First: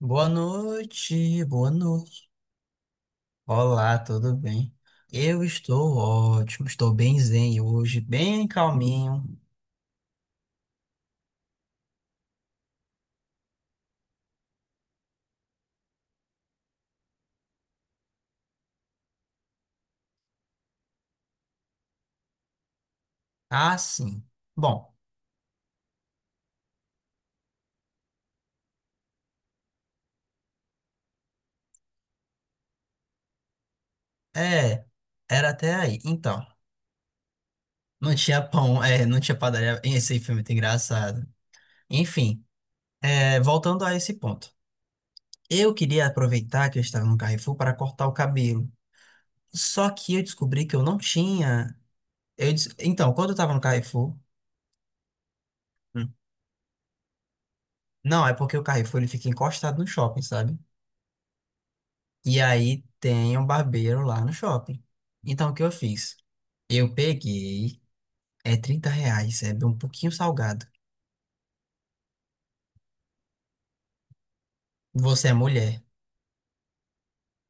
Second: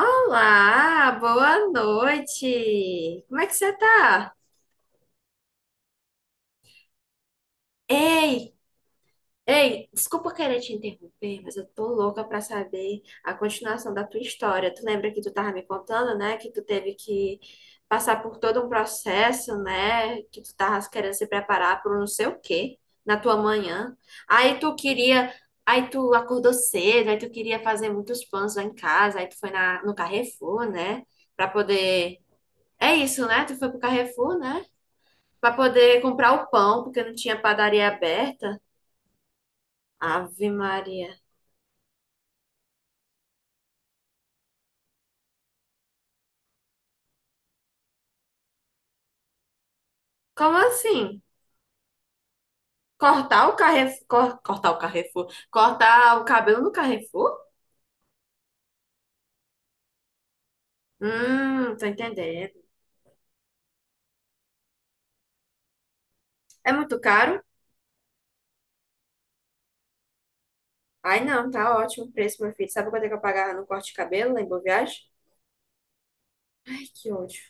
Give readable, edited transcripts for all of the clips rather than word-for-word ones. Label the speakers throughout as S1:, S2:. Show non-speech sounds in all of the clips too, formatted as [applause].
S1: Boa noite,
S2: boa
S1: boa noite.
S2: noite. Como é que você
S1: Olá,
S2: tá?
S1: tudo bem? Eu estou ótimo, estou bem zen hoje, bem
S2: Ei,
S1: calminho.
S2: ei, desculpa querer te interromper, mas eu tô louca pra saber a continuação da tua história. Tu lembra que tu tava me contando, né, que tu teve que passar por todo um processo, né, que tu tava querendo se preparar para não sei o quê na tua
S1: Ah,
S2: manhã.
S1: sim.
S2: Aí tu
S1: Bom,
S2: queria, aí tu acordou cedo, aí tu queria fazer muitos pães lá em casa, aí tu foi no Carrefour, né, pra poder... É isso, né? Tu foi pro Carrefour, né?
S1: é, era
S2: Pra
S1: até aí.
S2: poder comprar
S1: Então,
S2: o pão, porque não tinha padaria
S1: não tinha
S2: aberta.
S1: pão, não tinha padaria. Esse filme
S2: Ave
S1: muito
S2: Maria.
S1: engraçado. Enfim, voltando a esse ponto. Eu queria aproveitar que eu estava no Carrefour para cortar o cabelo. Só que eu
S2: Como
S1: descobri que eu não
S2: assim?
S1: tinha. Então, quando eu estava no Carrefour. Hum.
S2: Cortar o cabelo no Carrefour?
S1: Não, é porque o Carrefour ele fica encostado no shopping, sabe?
S2: Tô
S1: E
S2: entendendo.
S1: aí tem um barbeiro lá no shopping. Então o que eu fiz?
S2: É
S1: Eu
S2: muito caro?
S1: peguei, é R$ 30, é um pouquinho salgado.
S2: Ai, não, tá ótimo o preço, meu filho. Sabe quanto é que eu pagava no corte de cabelo lá em Boa Viagem?
S1: Você é mulher.
S2: Ai, que ódio.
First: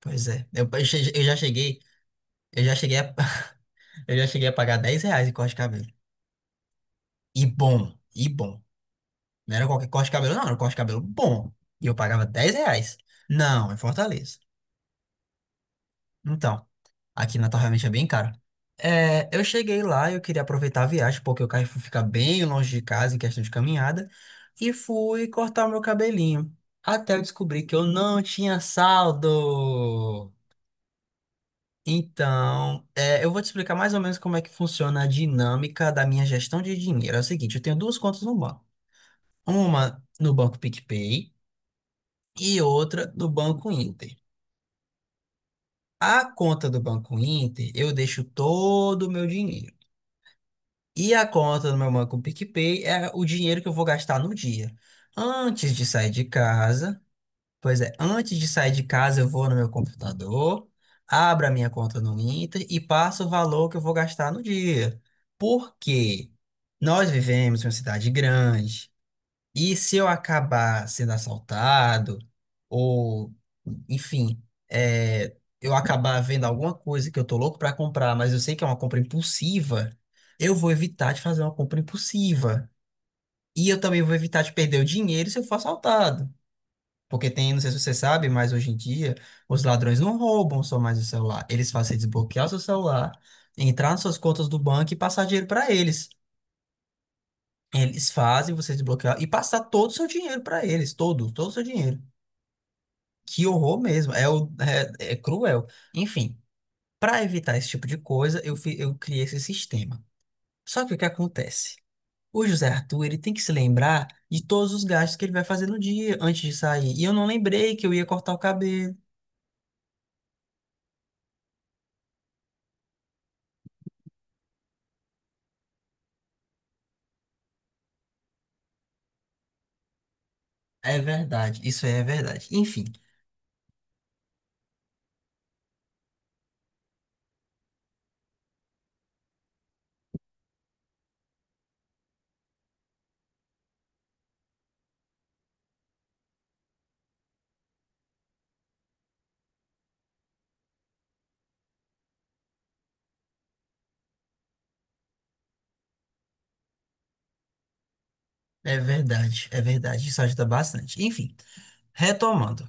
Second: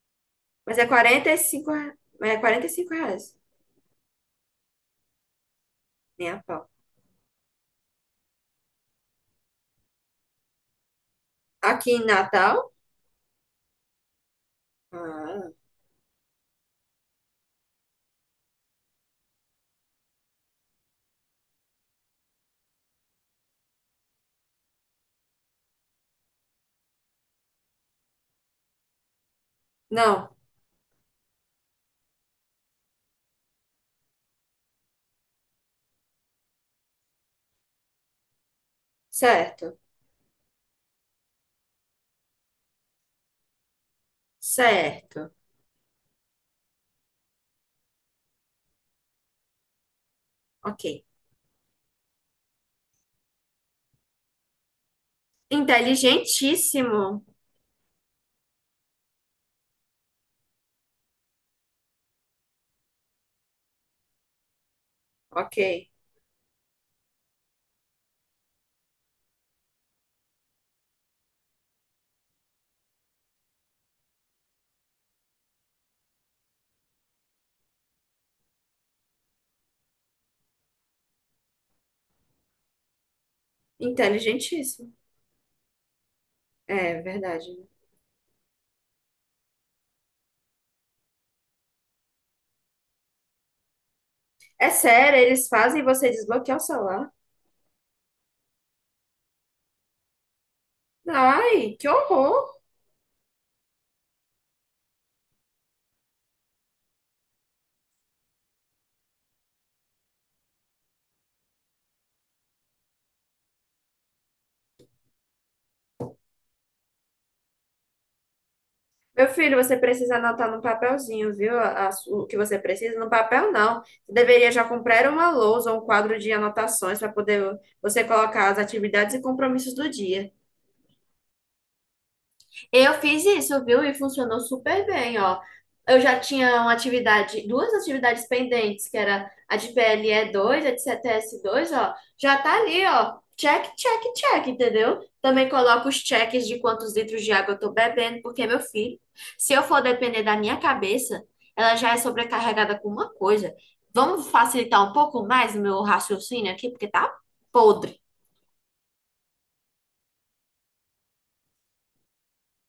S1: Pois é.
S2: Mas é quarenta e cinco, é
S1: Eu
S2: 45
S1: já cheguei a,
S2: reais.
S1: [laughs] eu já cheguei a pagar R$ 10 em corte de cabelo.
S2: Nem a pau.
S1: E bom. Não era qualquer corte de cabelo, não, era um corte de cabelo bom. E
S2: Aqui
S1: eu
S2: em
S1: pagava 10
S2: Natal?
S1: reais. Não, em Fortaleza.
S2: Ah,
S1: Então, aqui Natal realmente é bem caro. É, eu cheguei lá, eu queria aproveitar a viagem, porque o Carrefour fica bem longe de casa em questão de caminhada, e fui cortar o meu cabelinho. Até eu descobri que eu não tinha
S2: não,
S1: saldo. Então, eu vou te explicar mais ou menos como é que funciona a dinâmica da minha gestão de dinheiro. É o seguinte, eu tenho duas contas no banco.
S2: certo,
S1: Uma no Banco PicPay e outra no Banco Inter.
S2: certo.
S1: A conta do Banco Inter, eu deixo todo o meu dinheiro.
S2: Ok.
S1: E a conta do meu banco PicPay é o dinheiro que eu vou gastar no dia. Antes de sair de casa,
S2: Inteligentíssimo.
S1: pois é, antes de sair de casa, eu vou no meu computador, abro a minha conta no Inter e passo o valor que eu vou gastar no dia.
S2: Ok.
S1: Porque nós vivemos em uma cidade grande. E se eu acabar sendo assaltado, ou, enfim, eu acabar vendo alguma coisa que eu tô louco pra comprar, mas eu sei que é uma compra impulsiva, eu vou evitar de fazer uma compra impulsiva. E eu também vou evitar de perder o
S2: Inteligentíssimo.
S1: dinheiro se eu for assaltado.
S2: É
S1: Porque
S2: verdade,
S1: tem, não
S2: né?
S1: sei se você sabe, mas hoje em dia os ladrões não roubam só mais o celular. Eles fazem você desbloquear o seu celular, entrar nas suas contas do
S2: É
S1: banco e
S2: sério,
S1: passar dinheiro
S2: eles
S1: pra
S2: fazem você
S1: eles.
S2: desbloquear o celular?
S1: Eles fazem você desbloquear e passar todo o seu dinheiro para eles, todo, todo o seu
S2: Ai, que
S1: dinheiro.
S2: horror!
S1: Que horror mesmo, é cruel. Enfim, para evitar esse tipo de coisa, eu criei esse sistema. Só que o que acontece? O José Arthur, ele tem que se lembrar de todos os gastos que ele vai fazer no dia antes de sair. E eu não lembrei que eu ia cortar o cabelo.
S2: Meu filho, você precisa anotar no papelzinho, viu? A O que você precisa no papel, não. Você deveria já comprar uma lousa ou um quadro de anotações para poder você colocar as atividades e compromissos do dia.
S1: É verdade, isso é verdade. Enfim,
S2: Eu fiz isso, viu? E funcionou super bem, ó. Eu já tinha uma atividade, duas atividades pendentes, que era a de ple dois, a de cts dois, ó. Já tá ali, ó. Check, check, check, entendeu? Também coloco os cheques de quantos litros de água eu tô bebendo, porque, meu filho, se eu for depender da minha cabeça, ela já é sobrecarregada com uma coisa. Vamos facilitar um pouco mais o meu raciocínio aqui, porque tá podre.
S1: é verdade, isso ajuda bastante. Enfim, retomando.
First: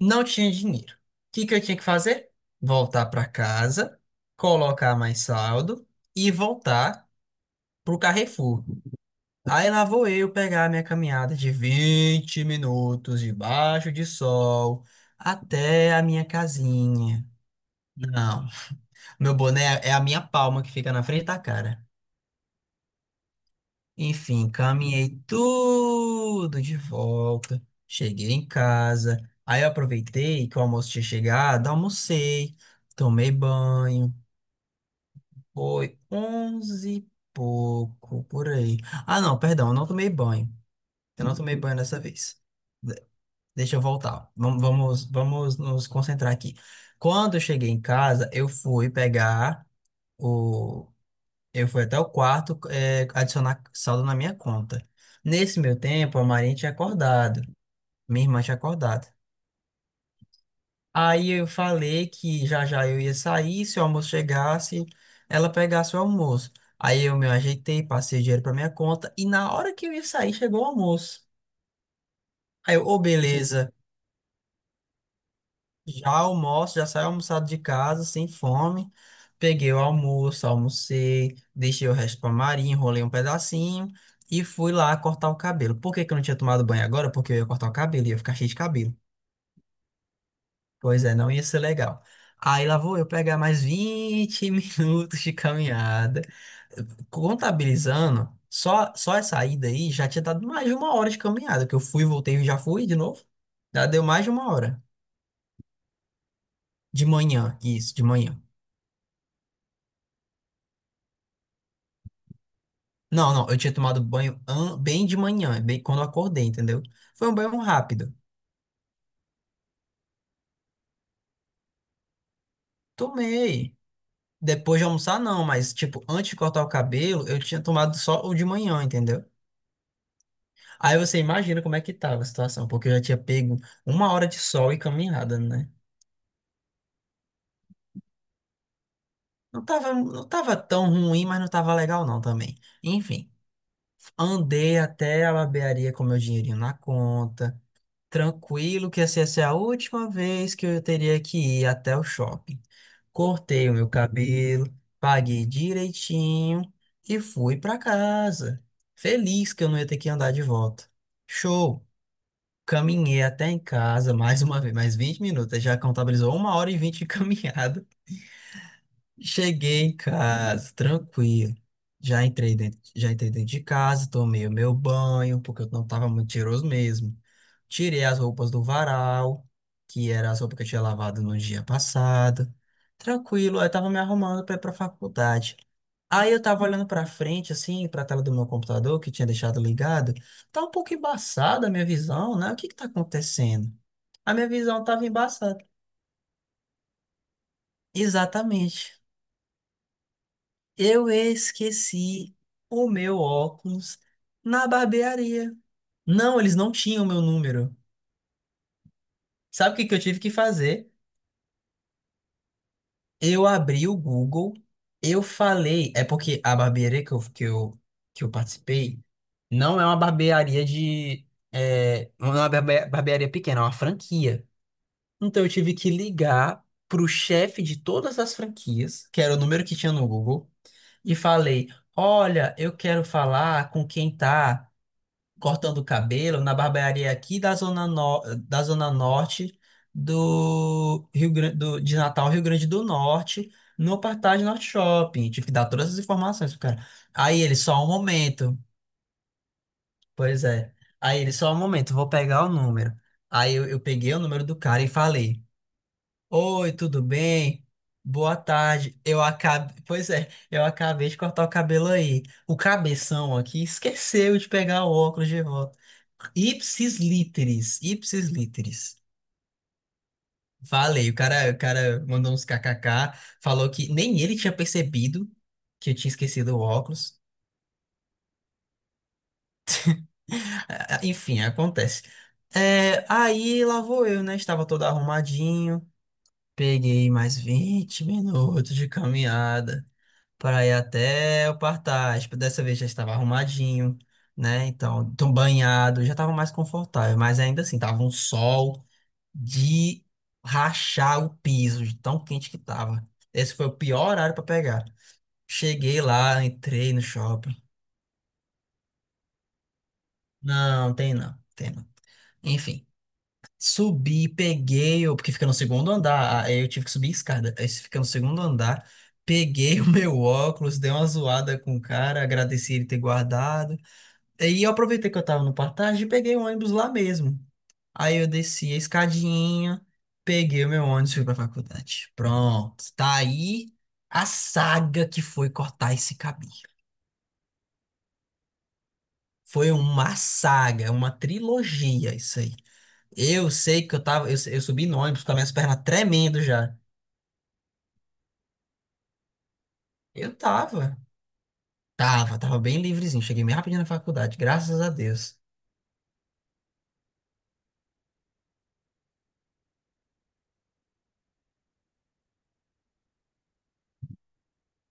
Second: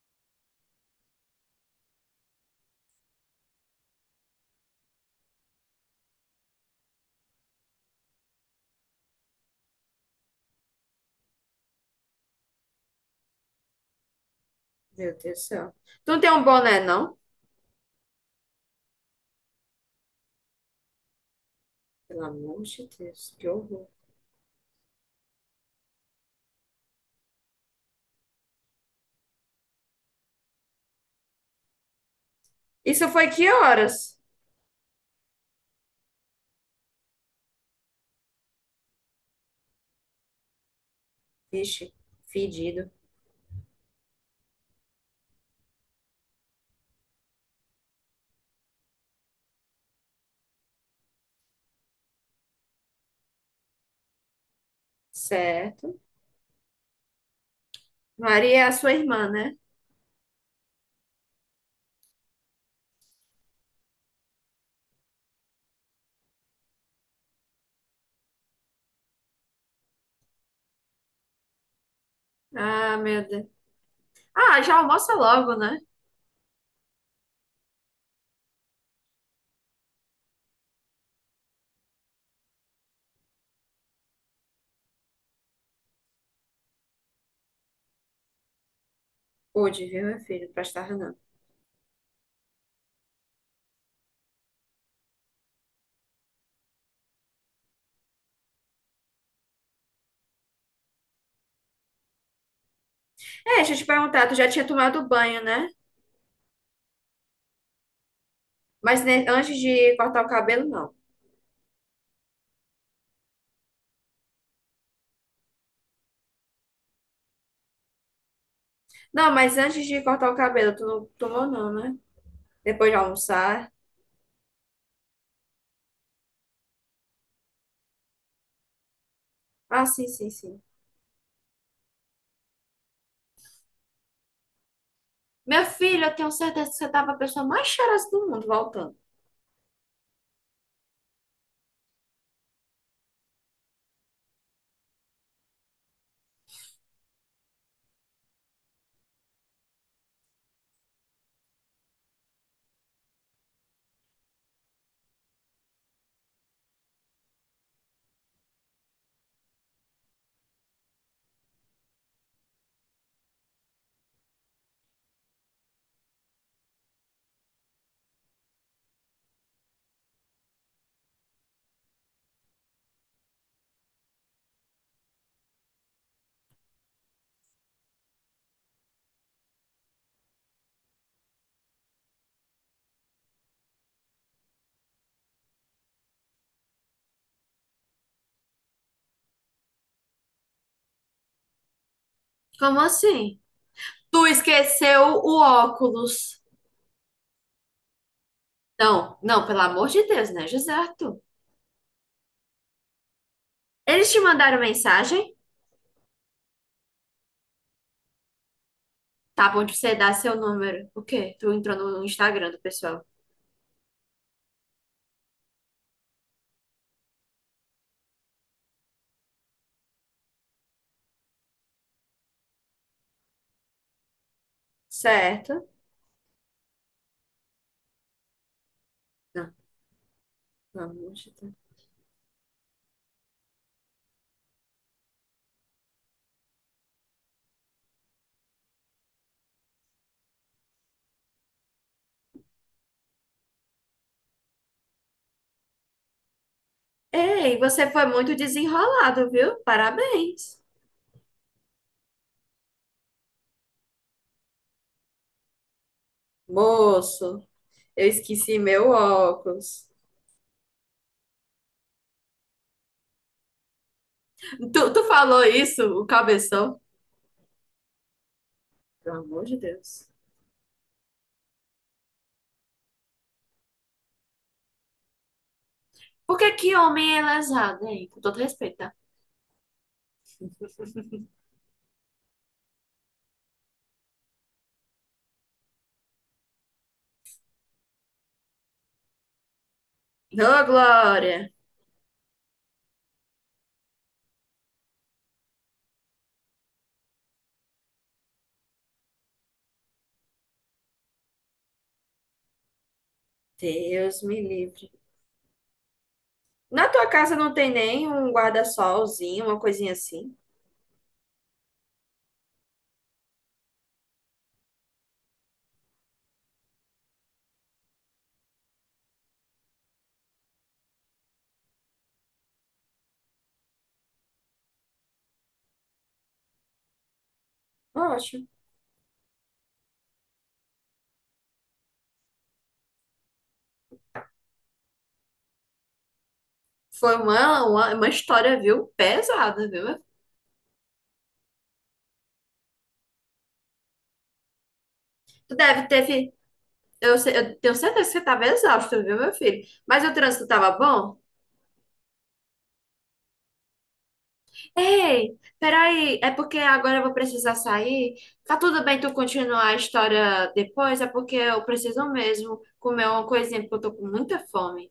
S1: Não tinha dinheiro. O que que eu tinha que fazer? Voltar para casa, colocar mais saldo e voltar pro Carrefour. Aí lá vou eu pegar a minha caminhada de 20 minutos debaixo de sol
S2: Meu Deus do céu.
S1: até a
S2: Tu não
S1: minha
S2: tem um boné, não?
S1: casinha. Não, meu boné é a minha palma que fica na frente da cara.
S2: Pelo amor de Deus, que horror.
S1: Enfim, caminhei tudo de volta. Cheguei em casa. Aí eu aproveitei que o almoço tinha chegado, almocei,
S2: Isso foi
S1: tomei
S2: que
S1: banho.
S2: horas?
S1: Foi 11 e pouco por aí. Ah, não, perdão, eu não tomei banho. Eu não tomei banho
S2: Vixe,
S1: dessa vez.
S2: fedido.
S1: De- Deixa eu voltar. Vamos, vamos, vamos nos concentrar aqui. Quando eu cheguei em casa, eu fui até o quarto, adicionar saldo na minha conta. Nesse meu
S2: Certo.
S1: tempo, a Marinha tinha acordado, minha irmã tinha
S2: Maria é a sua
S1: acordado.
S2: irmã, né?
S1: Aí eu falei que já já eu ia sair, se o almoço chegasse, ela pegasse o almoço. Aí eu me ajeitei, passei o dinheiro para minha conta e na hora que eu ia sair, chegou o almoço. Aí eu,
S2: Ah,
S1: ô,
S2: meu Deus.
S1: beleza.
S2: Ah, já almoça logo, né?
S1: Já almoço, já saí almoçado de casa, sem fome. Peguei o almoço, almocei, deixei o resto pra Maria, enrolei um pedacinho e fui lá cortar o cabelo. Por que que eu não tinha tomado banho agora? Porque eu ia cortar o cabelo, ia ficar cheio de cabelo.
S2: Pude, viu, meu filho? Presta
S1: Pois é,
S2: não.
S1: não ia ser legal. Aí lá vou eu pegar mais 20 [laughs] minutos de caminhada. Contabilizando, só, só essa ida aí já tinha dado mais de uma hora de caminhada, que eu fui, voltei e já fui de novo.
S2: É, deixa eu te
S1: Já deu mais
S2: perguntar,
S1: de
S2: tu já
S1: uma
S2: tinha
S1: hora.
S2: tomado banho, né?
S1: De manhã, isso, de manhã.
S2: Mas antes de cortar o cabelo, não.
S1: Não, não, eu tinha tomado banho bem de manhã, bem quando eu acordei, entendeu? Foi um banho rápido.
S2: Não, mas antes de cortar o cabelo, tu não tomou, não, né? Depois de almoçar.
S1: Tomei. Depois de almoçar, não, mas, tipo, antes de cortar o cabelo, eu tinha tomado só o de manhã, entendeu?
S2: Ah, sim, sim, sim.
S1: Aí você imagina como é que tava a situação, porque eu já tinha pego uma hora de sol e caminhada,
S2: Meu
S1: né?
S2: filho, eu tenho certeza que você tava a pessoa mais cheirosa do mundo voltando.
S1: Não tava, não tava tão ruim, mas não tava legal, não, também. Enfim, andei até a barbearia com meu dinheirinho na conta. Tranquilo, que assim, essa é a última vez que eu teria que ir até o shopping. Cortei o meu cabelo, paguei direitinho e fui pra casa. Feliz que eu não ia ter que andar de volta. Show! Caminhei até em casa mais uma vez, mais 20 minutos. Já contabilizou 1 hora e 20 de [laughs] caminhada. Cheguei em casa, tranquilo. Já entrei dentro de casa, tomei o meu banho, porque eu não tava muito cheiroso mesmo. Tirei as roupas do varal, que era as roupas que eu tinha lavado no dia passado. Tranquilo, aí eu tava me arrumando pra ir pra faculdade. Aí eu tava olhando pra frente, assim, pra tela do meu computador, que tinha deixado ligado. Tá um pouco embaçada a minha visão, né? O que que
S2: Como
S1: tá
S2: assim?
S1: acontecendo?
S2: Tu
S1: A minha visão
S2: esqueceu
S1: tava
S2: o
S1: embaçada.
S2: óculos.
S1: Exatamente.
S2: Não, não, pelo amor de Deus, né, José.
S1: Eu esqueci o meu óculos
S2: Eles te mandaram
S1: na
S2: mensagem?
S1: barbearia. Não, eles não tinham meu número.
S2: Tá bom
S1: Sabe
S2: de
S1: o que
S2: você
S1: que eu
S2: dar
S1: tive que
S2: seu número.
S1: fazer?
S2: O quê? Tu entrou no Instagram do pessoal.
S1: Eu abri o Google, eu falei. É porque a barbearia que eu participei não é uma barbearia de. É, não é uma barbearia pequena, é uma franquia. Então eu
S2: Certo.
S1: tive que ligar pro chefe de todas as franquias, que era o
S2: Não,
S1: número que tinha no Google,
S2: pelo amor
S1: e
S2: de Deus.
S1: falei: Olha, eu quero falar com quem tá cortando o cabelo na barbearia aqui da zona, da zona norte do de Natal, Rio Grande do Norte, no Partage Norte Shopping. Tive que dar todas as informações pro cara. Aí
S2: Ei,
S1: ele, só um
S2: você foi muito
S1: momento.
S2: desenrolado, viu?
S1: Pois
S2: Parabéns.
S1: é. Aí ele, só um momento, vou pegar o número. Aí eu peguei o número do cara e falei. Oi, tudo
S2: Moço,
S1: bem?
S2: eu
S1: Boa
S2: esqueci meu
S1: tarde. Eu acabei,
S2: óculos.
S1: pois é, eu acabei de cortar o cabelo aí. O cabeção aqui esqueceu de
S2: Tu,
S1: pegar o
S2: tu
S1: óculos de
S2: falou
S1: volta.
S2: isso, o cabeção?
S1: Ipsis literis, ipsis literis.
S2: Pelo amor de Deus.
S1: Falei, o cara mandou uns kkk, falou que nem ele tinha percebido que eu tinha
S2: Por que
S1: esquecido o
S2: que homem
S1: óculos.
S2: é lesado, hein? Com todo respeito, tá?
S1: Enfim, acontece. É, aí lá vou eu, né? Estava todo arrumadinho. Peguei mais 20 minutos de caminhada
S2: Ô,
S1: para ir até
S2: Glória.
S1: o Partage. Dessa vez já estava arrumadinho, né? Então, tão banhado, já estava mais confortável, mas ainda assim, tava um sol de rachar o piso, de tão quente que tava. Esse foi o pior
S2: Deus
S1: horário
S2: me
S1: para pegar.
S2: livre.
S1: Cheguei lá,
S2: Na
S1: entrei no
S2: tua casa não
S1: shopping.
S2: tem nem um guarda-solzinho, uma coisinha assim?
S1: Não, tem não, tem não. Enfim, subi, peguei, porque fica no segundo andar, aí eu tive que subir escada. Aí fica no segundo andar, peguei [laughs] o meu óculos, dei uma zoada com o cara, agradeci ele ter guardado. Aí eu aproveitei que eu tava no Partage e peguei o ônibus lá mesmo. Aí eu
S2: Ótimo.
S1: desci a escadinha, peguei o meu ônibus e fui pra faculdade. Pronto, tá aí a saga que foi cortar esse cabelo.
S2: Foi uma história, viu? Pesada,
S1: Foi
S2: viu? Meu?
S1: uma saga, é uma trilogia isso aí. Eu sei que eu tava, eu subi no ônibus com as minhas
S2: Tu
S1: pernas
S2: deve ter. Fi-
S1: tremendo já.
S2: Eu, se- eu tenho certeza que você tava exausto, viu, meu filho? Mas o
S1: Eu
S2: trânsito tava
S1: tava,
S2: bom?
S1: tava bem livrezinho. Cheguei bem rapidinho na faculdade, graças a
S2: Ei,
S1: Deus.
S2: peraí, é porque agora eu vou precisar sair? Tá tudo bem tu continuar a história depois? É porque eu preciso mesmo comer uma coisinha, porque eu tô com muita fome.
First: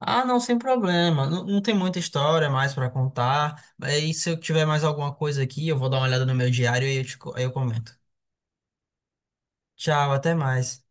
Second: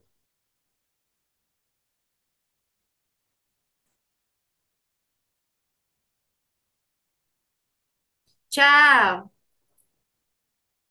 S1: Ah, não, sem problema. Não, não tem muita história mais para contar. E se eu tiver mais alguma coisa aqui, eu vou dar uma olhada no meu diário e eu comento.
S2: Tchau!
S1: Tchau, até mais.